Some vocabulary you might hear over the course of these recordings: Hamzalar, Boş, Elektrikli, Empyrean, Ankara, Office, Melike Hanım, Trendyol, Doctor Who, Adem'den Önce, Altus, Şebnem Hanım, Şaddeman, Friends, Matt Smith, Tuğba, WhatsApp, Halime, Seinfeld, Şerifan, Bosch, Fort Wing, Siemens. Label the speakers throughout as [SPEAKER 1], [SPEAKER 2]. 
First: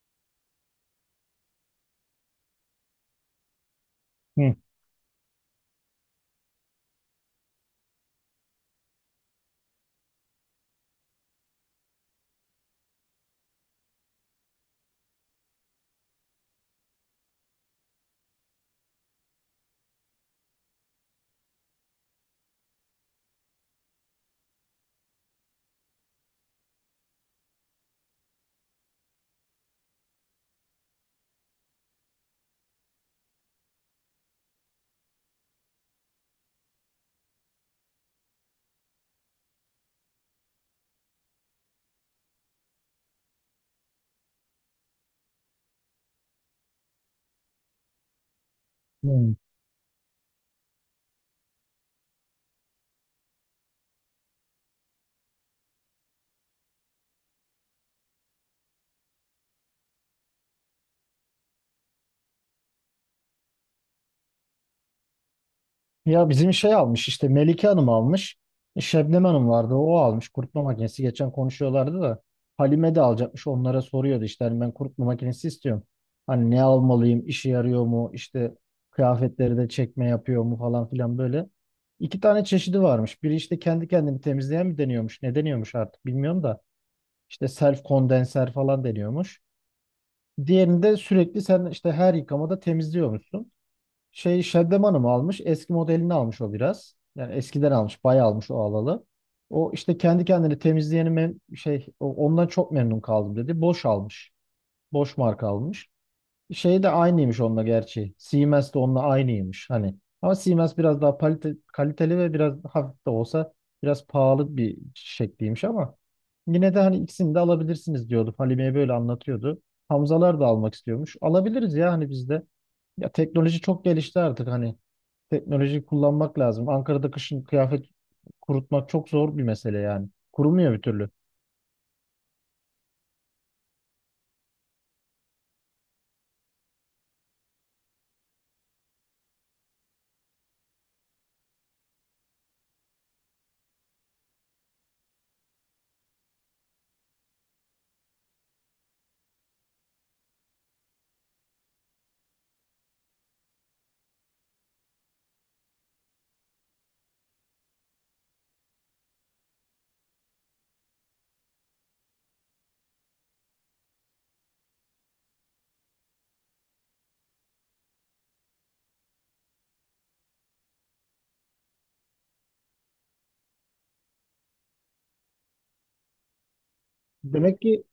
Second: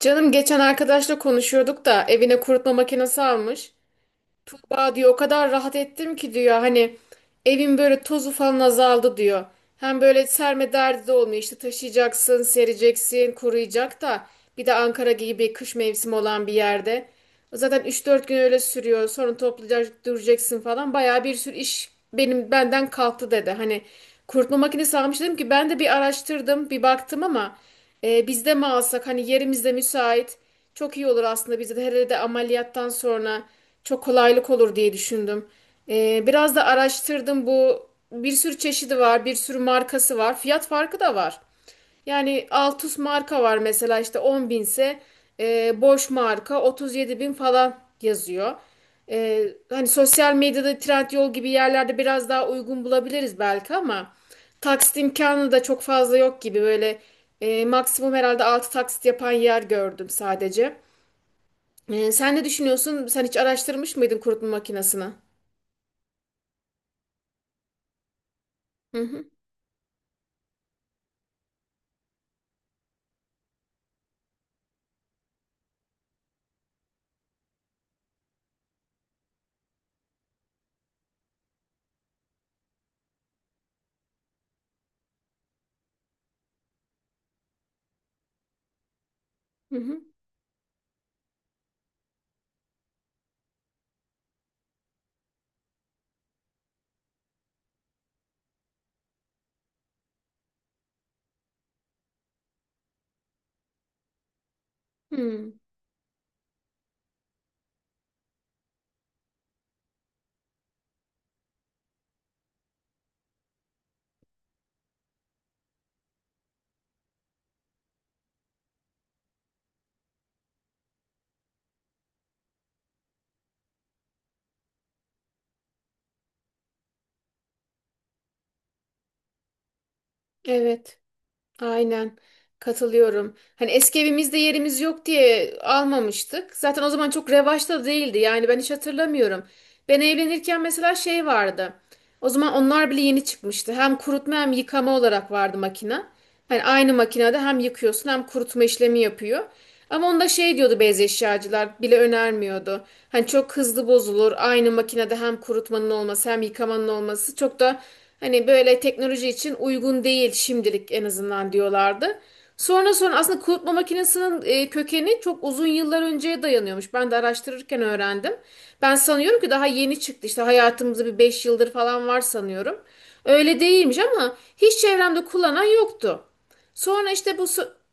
[SPEAKER 1] Canım geçen arkadaşla konuşuyorduk da evine kurutma makinesi almış.
[SPEAKER 2] Hı,
[SPEAKER 1] Tuğba diyor o kadar rahat ettim ki diyor hani evin böyle tozu falan azaldı diyor. Hem böyle serme derdi de olmuyor işte taşıyacaksın, sereceksin, kuruyacak da bir de Ankara gibi kış mevsimi olan bir yerde. Zaten üç dört gün öyle sürüyor sonra toplayacak duracaksın falan bayağı bir sürü iş benden kalktı dedi. Hani kurutma makinesi almış dedim ki ben de bir araştırdım bir baktım ama bizde mi alsak, hani yerimizde müsait. Çok iyi olur aslında bize de herhalde ameliyattan sonra çok kolaylık olur diye düşündüm. Biraz da araştırdım, bu bir sürü çeşidi var, bir sürü markası var, fiyat farkı da var. Yani Altus marka var mesela, işte 10 binse Bosch marka 37 bin falan yazıyor.
[SPEAKER 2] hı.
[SPEAKER 1] E, hani sosyal medyada Trendyol gibi yerlerde biraz daha uygun bulabiliriz belki ama. Taksit imkanı da çok fazla yok gibi, böyle maksimum herhalde 6 taksit yapan yer gördüm sadece. Sen ne düşünüyorsun? Sen hiç araştırmış mıydın kurutma makinesini?
[SPEAKER 2] Ya bizim şey almış işte Melike Hanım almış.
[SPEAKER 1] Hı
[SPEAKER 2] Şebnem
[SPEAKER 1] hı
[SPEAKER 2] Hanım vardı o almış kurutma makinesi. Geçen konuşuyorlardı da Halime de alacakmış onlara soruyordu işte hani ben kurutma makinesi istiyorum. Hani ne almalıyım işe yarıyor mu işte kıyafetleri de çekme yapıyor mu falan filan böyle. İki tane çeşidi varmış. Biri işte kendi kendini temizleyen mi deniyormuş ne deniyormuş artık bilmiyorum da işte self kondenser falan deniyormuş.
[SPEAKER 1] hı hı.
[SPEAKER 2] Diğerinde sürekli sen işte her yıkamada temizliyormuşsun. Şey Şaddeman'ı mı almış? Eski modelini almış o biraz. Yani eskiden almış. Bayağı almış o alalı. O işte kendi kendini temizleyeni ondan çok memnun kaldım dedi. Boş almış. Boş marka
[SPEAKER 1] hı.
[SPEAKER 2] almış. Şey de aynıymış onunla gerçi. Siemens de onunla aynıymış hani. Ama Siemens biraz daha kaliteli ve biraz hafif de olsa biraz pahalı bir şekliymiş ama yine de hani ikisini de alabilirsiniz diyordu. Halime'ye böyle anlatıyordu. Hamzalar da almak istiyormuş. Alabiliriz ya hani biz de. Ya teknoloji çok gelişti artık hani. Teknolojiyi kullanmak lazım. Ankara'da kışın kıyafet kurutmak çok zor bir mesele yani. Kurumuyor bir
[SPEAKER 1] Evet.
[SPEAKER 2] türlü.
[SPEAKER 1] Aynen, katılıyorum. Hani eski evimizde yerimiz yok diye almamıştık. Zaten o zaman çok revaçta da değildi. Yani ben hiç hatırlamıyorum. Ben evlenirken mesela şey vardı. O zaman onlar bile yeni çıkmıştı. Hem kurutma hem yıkama olarak vardı makine. Hani aynı makinede hem yıkıyorsun hem kurutma işlemi yapıyor. Ama onda şey diyordu, beyaz eşyacılar bile önermiyordu. Hani çok hızlı bozulur. Aynı makinede hem kurutmanın olması hem yıkamanın olması çok da hani böyle teknoloji için uygun değil şimdilik en azından diyorlardı. Sonra sonra aslında kurutma makinesinin kökeni çok uzun yıllar önceye dayanıyormuş. Ben de araştırırken öğrendim. Ben sanıyorum ki daha yeni çıktı işte hayatımızda, bir 5 yıldır falan var sanıyorum. Öyle değilmiş ama hiç çevremde kullanan yoktu. Sonra işte bu
[SPEAKER 2] Demek
[SPEAKER 1] so-
[SPEAKER 2] ki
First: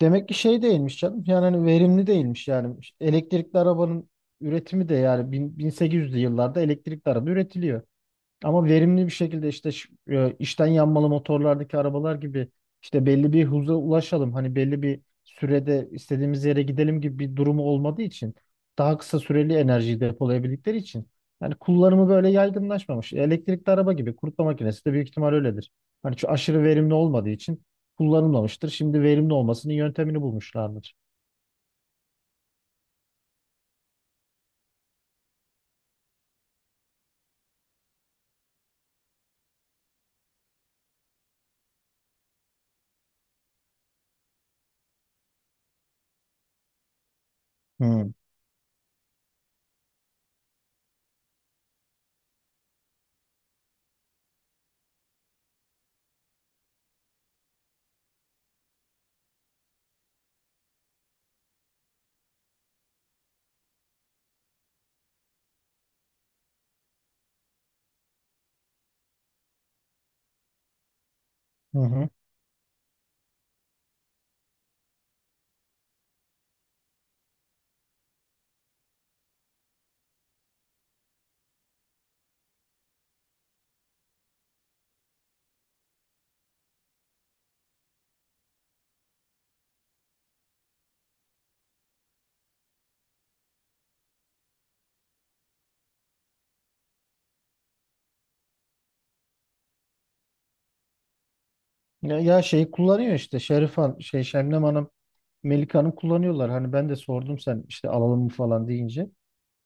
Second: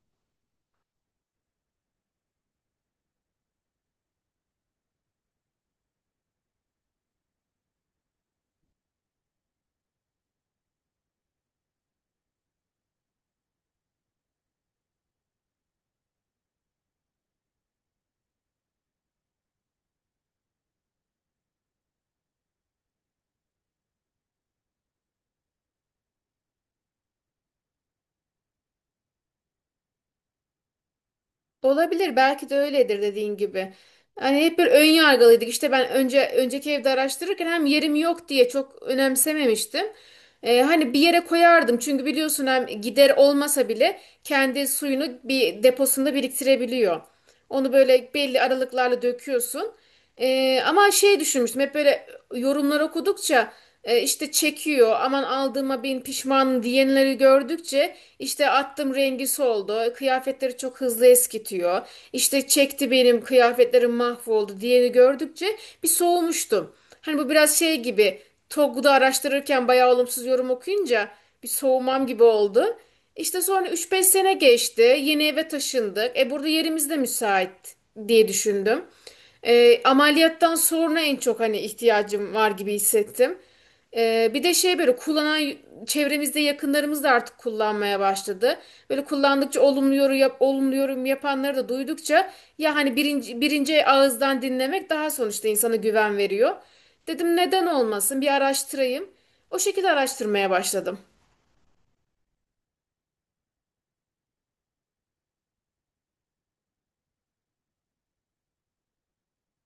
[SPEAKER 2] demek ki şey değilmiş canım. Yani hani verimli değilmiş yani. İşte elektrikli arabanın üretimi de yani 1800'lü yıllarda elektrikli araba üretiliyor. Ama verimli bir şekilde işte içten yanmalı motorlardaki arabalar gibi işte belli bir hıza ulaşalım. Hani belli bir sürede istediğimiz yere gidelim gibi bir durumu olmadığı için daha kısa süreli enerjiyi depolayabildikleri için yani kullanımı böyle yaygınlaşmamış. Elektrikli araba gibi kurutma makinesi de büyük ihtimal öyledir. Hani şu aşırı verimli olmadığı için kullanılmamıştır. Şimdi verimli olmasının yöntemini bulmuşlardır.
[SPEAKER 1] Olabilir, belki de öyledir dediğin gibi. Hani hep bir ön yargılıydık. İşte ben önce önceki evde araştırırken hem yerim yok diye çok önemsememiştim. Hani bir yere koyardım çünkü biliyorsun hem gider olmasa bile kendi suyunu bir deposunda biriktirebiliyor. Onu böyle
[SPEAKER 2] Hı
[SPEAKER 1] belli aralıklarla döküyorsun. Ama şey düşünmüştüm hep, böyle yorumlar okudukça işte çekiyor, aman aldığıma bin pişman diyenleri gördükçe, işte attım rengi soldu, kıyafetleri çok hızlı eskitiyor, İşte çekti benim kıyafetlerim mahvoldu diyeni gördükçe bir soğumuştum. Hani bu biraz şey gibi, Togg'da araştırırken bayağı olumsuz yorum okuyunca bir
[SPEAKER 2] hı.
[SPEAKER 1] soğumam
[SPEAKER 2] Hı.
[SPEAKER 1] gibi oldu. İşte sonra üç beş sene geçti. Yeni eve taşındık. E burada yerimiz de müsait diye düşündüm. E, ameliyattan sonra en çok hani ihtiyacım var gibi hissettim. Bir de şey, böyle kullanan çevremizde yakınlarımız da artık kullanmaya başladı. Böyle kullandıkça olumlu yorum yapanları da duydukça, ya hani birinci ağızdan dinlemek daha sonuçta insana güven veriyor. Dedim neden olmasın, bir araştırayım. O şekilde araştırmaya başladım.
[SPEAKER 2] Ya şeyi kullanıyor işte Şerifan şey Şemnem Hanım Melike Hanım kullanıyorlar. Hani ben de sordum sen işte alalım mı falan deyince.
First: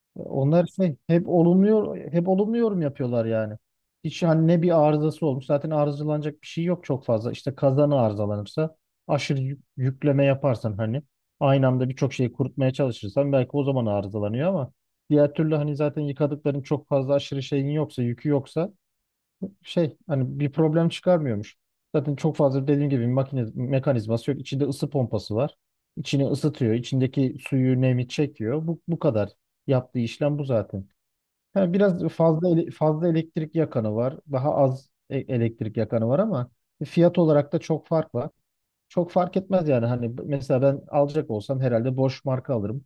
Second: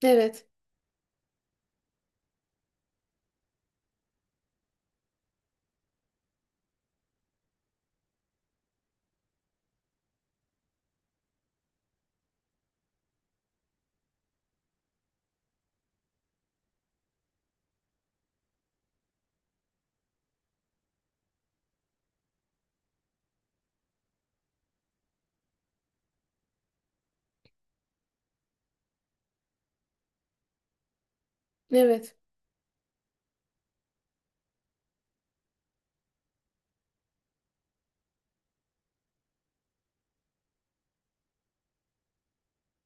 [SPEAKER 1] Evet,
[SPEAKER 2] Onlar şey, hep olumluyor, hep olumlu yorum yapıyorlar yani. Hiç hani ne bir arızası olmuş. Zaten arızalanacak bir şey yok çok fazla. İşte kazanı arızalanırsa aşırı yükleme yaparsan hani aynı anda birçok şeyi kurutmaya çalışırsan belki o zaman arızalanıyor ama diğer türlü hani zaten yıkadıkların çok fazla aşırı şeyin yoksa, yükü yoksa şey hani bir problem çıkarmıyormuş. Zaten çok fazla dediğim gibi makine mekanizması yok. İçinde ısı pompası var. İçini ısıtıyor. İçindeki suyu, nemi çekiyor. Bu kadar. Yaptığı işlem bu zaten. Ha, biraz
[SPEAKER 1] evet,
[SPEAKER 2] fazla fazla elektrik yakanı var. Daha az elektrik yakanı var ama fiyat olarak da çok fark var. Çok fark etmez yani. Hani mesela ben alacak olsam herhalde Bosch marka alırım.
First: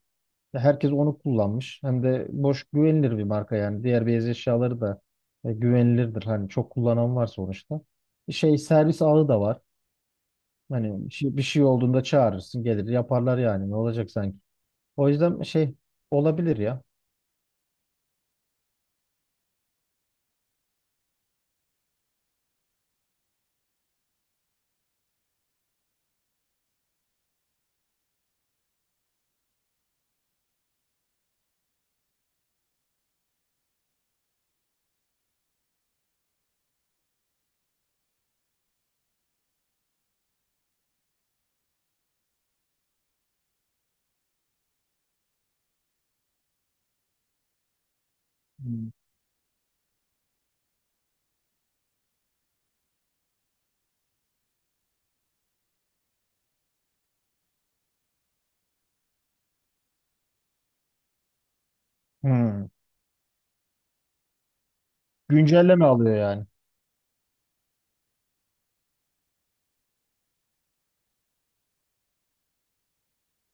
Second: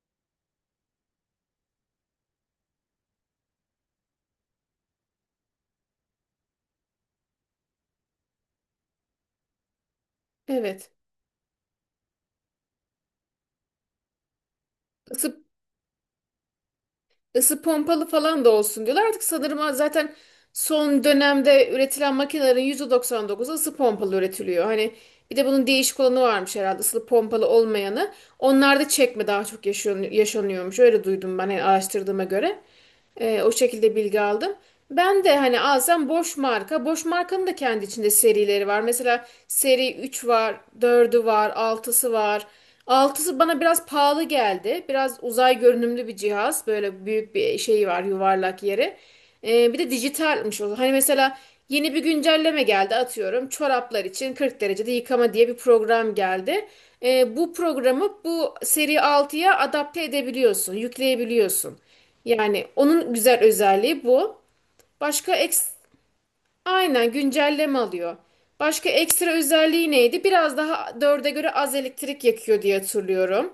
[SPEAKER 2] Herkes onu kullanmış. Hem de boş güvenilir bir marka yani. Diğer beyaz eşyaları da güvenilirdir. Hani çok kullanan var sonuçta. Şey servis ağı da var.
[SPEAKER 1] evet.
[SPEAKER 2] Hani bir şey olduğunda çağırırsın gelir yaparlar yani ne olacak sanki. O yüzden
[SPEAKER 1] Isıp
[SPEAKER 2] şey olabilir ya.
[SPEAKER 1] ısı pompalı falan da olsun diyorlar. Artık sanırım zaten son dönemde üretilen makinelerin %99'u ısı pompalı üretiliyor. Hani bir de bunun değişik olanı varmış, herhalde ısı pompalı olmayanı. Onlar da çekme daha çok yaşıyor, yaşanıyormuş. Öyle duydum ben, yani araştırdığıma göre. O şekilde bilgi aldım. Ben de hani alsam boş marka. Boş markanın da kendi içinde serileri var. Mesela seri 3 var, dördü var, altısı var. Altısı bana biraz pahalı geldi. Biraz uzay görünümlü bir cihaz. Böyle büyük bir şey var, yuvarlak
[SPEAKER 2] Hmm.
[SPEAKER 1] yeri. Bir de dijitalmiş o. Hani mesela yeni bir güncelleme geldi atıyorum, çoraplar için 40 derecede yıkama diye bir program geldi. Bu programı bu seri altıya adapte edebiliyorsun, yükleyebiliyorsun.
[SPEAKER 2] Hmm.
[SPEAKER 1] Yani onun güzel özelliği bu. Başka eks
[SPEAKER 2] Güncelleme alıyor yani.
[SPEAKER 1] aynen güncelleme alıyor. Başka ekstra özelliği neydi? Biraz daha dörde göre az elektrik yakıyor diye hatırlıyorum.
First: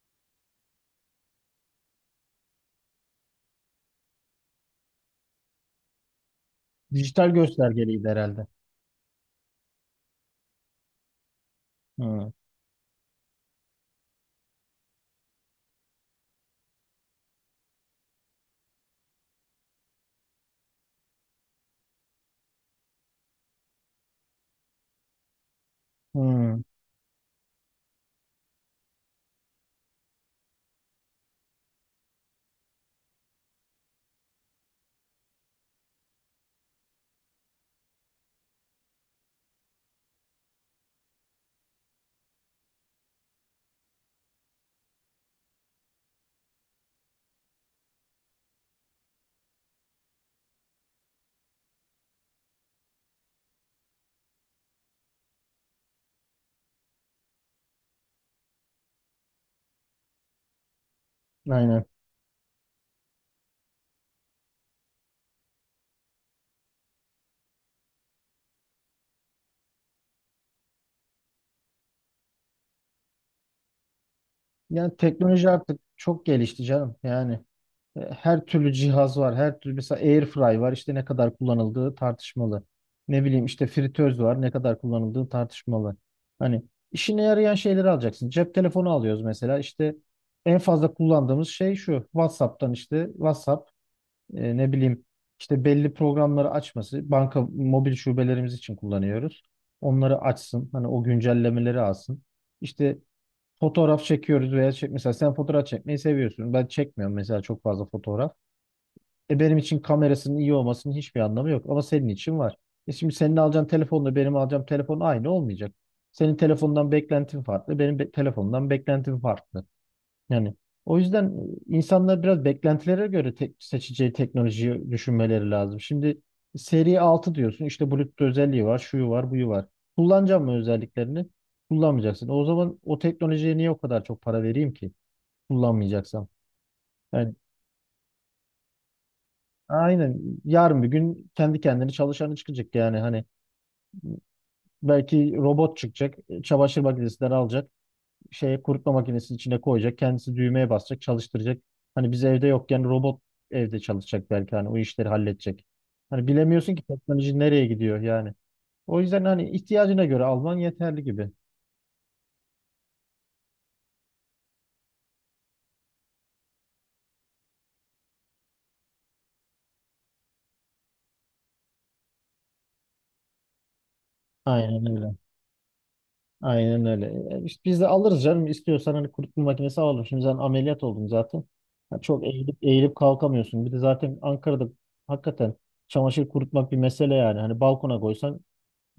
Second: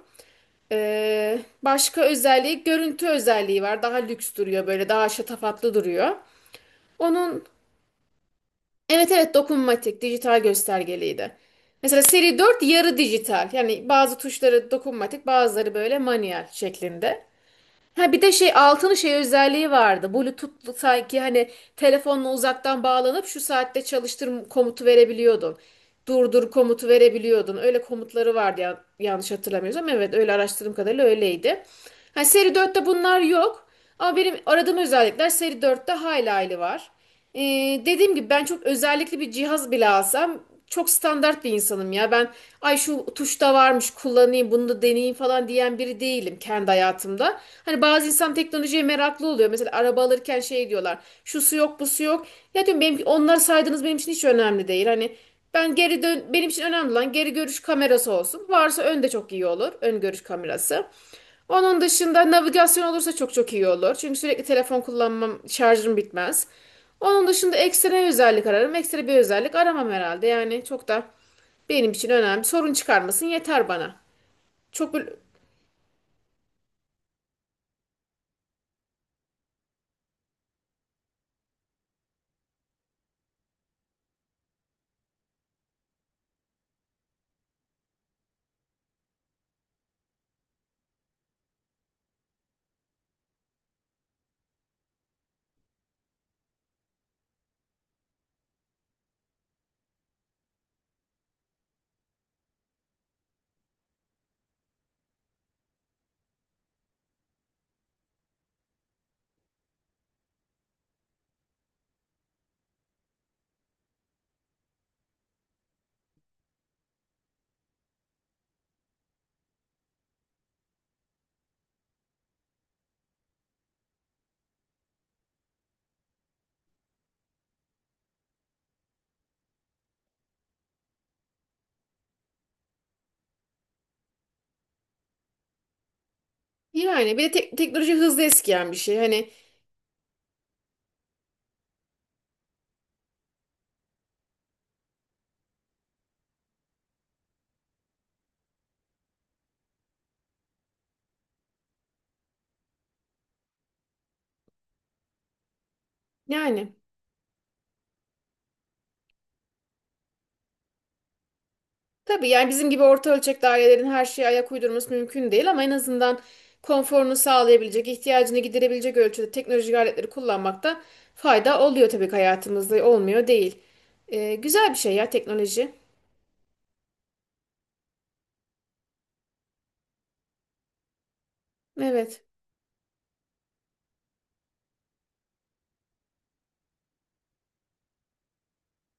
[SPEAKER 1] Başka özelliği görüntü özelliği var. Daha lüks duruyor, böyle daha şatafatlı duruyor.
[SPEAKER 2] Dijital
[SPEAKER 1] Onun
[SPEAKER 2] göstergeliydi herhalde.
[SPEAKER 1] evet evet, dokunmatik dijital göstergeliydi. Mesela
[SPEAKER 2] Hmm.
[SPEAKER 1] seri 4 yarı dijital. Yani bazı tuşları dokunmatik, bazıları böyle manuel şeklinde. Ha bir de şey altının şey özelliği vardı, Bluetooth'lu sanki. Hani telefonla uzaktan bağlanıp şu saatte çalıştır komutu verebiliyordum, durdur
[SPEAKER 2] Hmm.
[SPEAKER 1] komutu verebiliyordun. Öyle komutları vardı ya, yanlış hatırlamıyorsam. Evet, öyle araştırdığım kadarıyla öyleydi. Hani seri dörtte bunlar yok. Ama benim aradığım özellikler seri dörtte hayli hayli var. Ee, dediğim gibi, ben çok özellikli bir cihaz bile alsam çok standart bir insanım ya. Ben ay şu tuşta varmış kullanayım bunu da deneyeyim falan diyen biri değilim kendi hayatımda. Hani bazı insan teknolojiye meraklı oluyor. Mesela araba alırken şey diyorlar, şu su yok bu su yok. Ya diyorum benim, onları saydığınız benim için hiç önemli değil. Hani benim için önemli olan geri görüş kamerası olsun. Varsa ön de çok iyi olur, ön görüş kamerası. Onun
[SPEAKER 2] Aynen.
[SPEAKER 1] dışında navigasyon olursa çok çok iyi olur. Çünkü sürekli telefon kullanmam, şarjım bitmez. Onun dışında ekstra özellik ararım. Ekstra bir özellik aramam herhalde. Yani çok da benim için önemli. Sorun çıkarmasın yeter bana. Çok
[SPEAKER 2] Yani
[SPEAKER 1] böyle-
[SPEAKER 2] teknoloji artık çok gelişti canım yani. E, her türlü cihaz var. Her türlü mesela airfry var. İşte ne kadar kullanıldığı tartışmalı. Ne bileyim işte fritöz var. Ne kadar kullanıldığı tartışmalı. Hani işine yarayan şeyleri alacaksın. Cep telefonu alıyoruz mesela. İşte en fazla kullandığımız şey şu. WhatsApp'tan işte WhatsApp ne bileyim işte belli programları açması. Banka mobil şubelerimiz için kullanıyoruz. Onları açsın. Hani o güncellemeleri alsın. İşte fotoğraf çekiyoruz veya çek mesela sen fotoğraf çekmeyi seviyorsun. Ben çekmiyorum mesela çok fazla fotoğraf. E benim için kamerasının iyi olmasının hiçbir anlamı yok ama senin için var. E şimdi senin alacağın telefonla benim alacağım telefon aynı olmayacak. Senin telefondan beklentin farklı, benim telefondan beklentim farklı. Yani o yüzden insanlar biraz beklentilere göre tek seçeceği teknolojiyi düşünmeleri lazım. Şimdi seri 6 diyorsun işte Bluetooth özelliği var, şuyu var, buyu var. Kullanacağım mı özelliklerini? Kullanmayacaksın. O zaman o teknolojiye niye o kadar çok para vereyim ki kullanmayacaksam?
[SPEAKER 1] yani bir de
[SPEAKER 2] Yani
[SPEAKER 1] teknoloji hızlı eskiyen bir şey. Hani
[SPEAKER 2] aynen. Yarın bir gün kendi kendini çalışanı çıkacak yani hani belki robot çıkacak, çamaşır makinesinden alacak, şeye kurutma makinesinin içine koyacak, kendisi düğmeye basacak, çalıştıracak. Hani biz evde yokken robot evde çalışacak belki hani o işleri halledecek. Hani
[SPEAKER 1] yani
[SPEAKER 2] bilemiyorsun ki teknoloji nereye gidiyor yani. O yüzden hani ihtiyacına göre alman yeterli gibi.
[SPEAKER 1] tabii, yani bizim gibi orta ölçekli ailelerin her şeye ayak uydurması mümkün değil ama en azından konforunu sağlayabilecek, ihtiyacını giderebilecek ölçüde teknolojik aletleri kullanmakta fayda oluyor tabii ki hayatımızda. Olmuyor değil. Güzel bir
[SPEAKER 2] Aynen
[SPEAKER 1] şey ya
[SPEAKER 2] öyle.
[SPEAKER 1] teknoloji.
[SPEAKER 2] Aynen öyle. E, işte biz de alırız canım. İstiyorsan hani kurutma makinesi alalım. Şimdi sen ameliyat oldun zaten. Ha,
[SPEAKER 1] Evet.
[SPEAKER 2] çok eğilip eğilip kalkamıyorsun. Bir de zaten Ankara'da hakikaten çamaşır kurutmak bir mesele yani. Hani balkona koysan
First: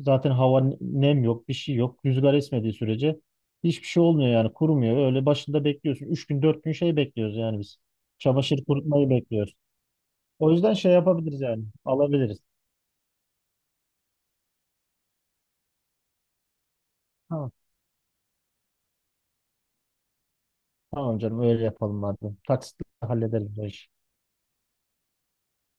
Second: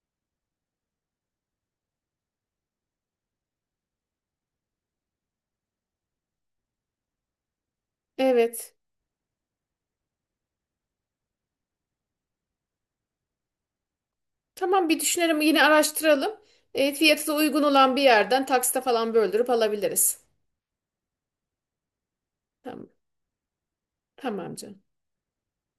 [SPEAKER 2] zaten hava nem yok, bir şey yok. Rüzgar esmediği sürece hiçbir şey olmuyor yani. Kurumuyor. Öyle başında bekliyorsun. Üç gün, dört gün şey bekliyoruz yani biz. Çamaşır
[SPEAKER 1] Evet.
[SPEAKER 2] kurutmayı bekliyoruz. O yüzden şey yapabiliriz yani. Alabiliriz.
[SPEAKER 1] Tamam, bir düşünelim, yine araştıralım. Fiyatı da
[SPEAKER 2] Tamam.
[SPEAKER 1] uygun olan bir yerden taksite falan böldürüp alabiliriz.
[SPEAKER 2] Tamam canım öyle yapalım madem. Taksitle
[SPEAKER 1] Tamam.
[SPEAKER 2] hallederiz bu işi.
[SPEAKER 1] Tamam canım.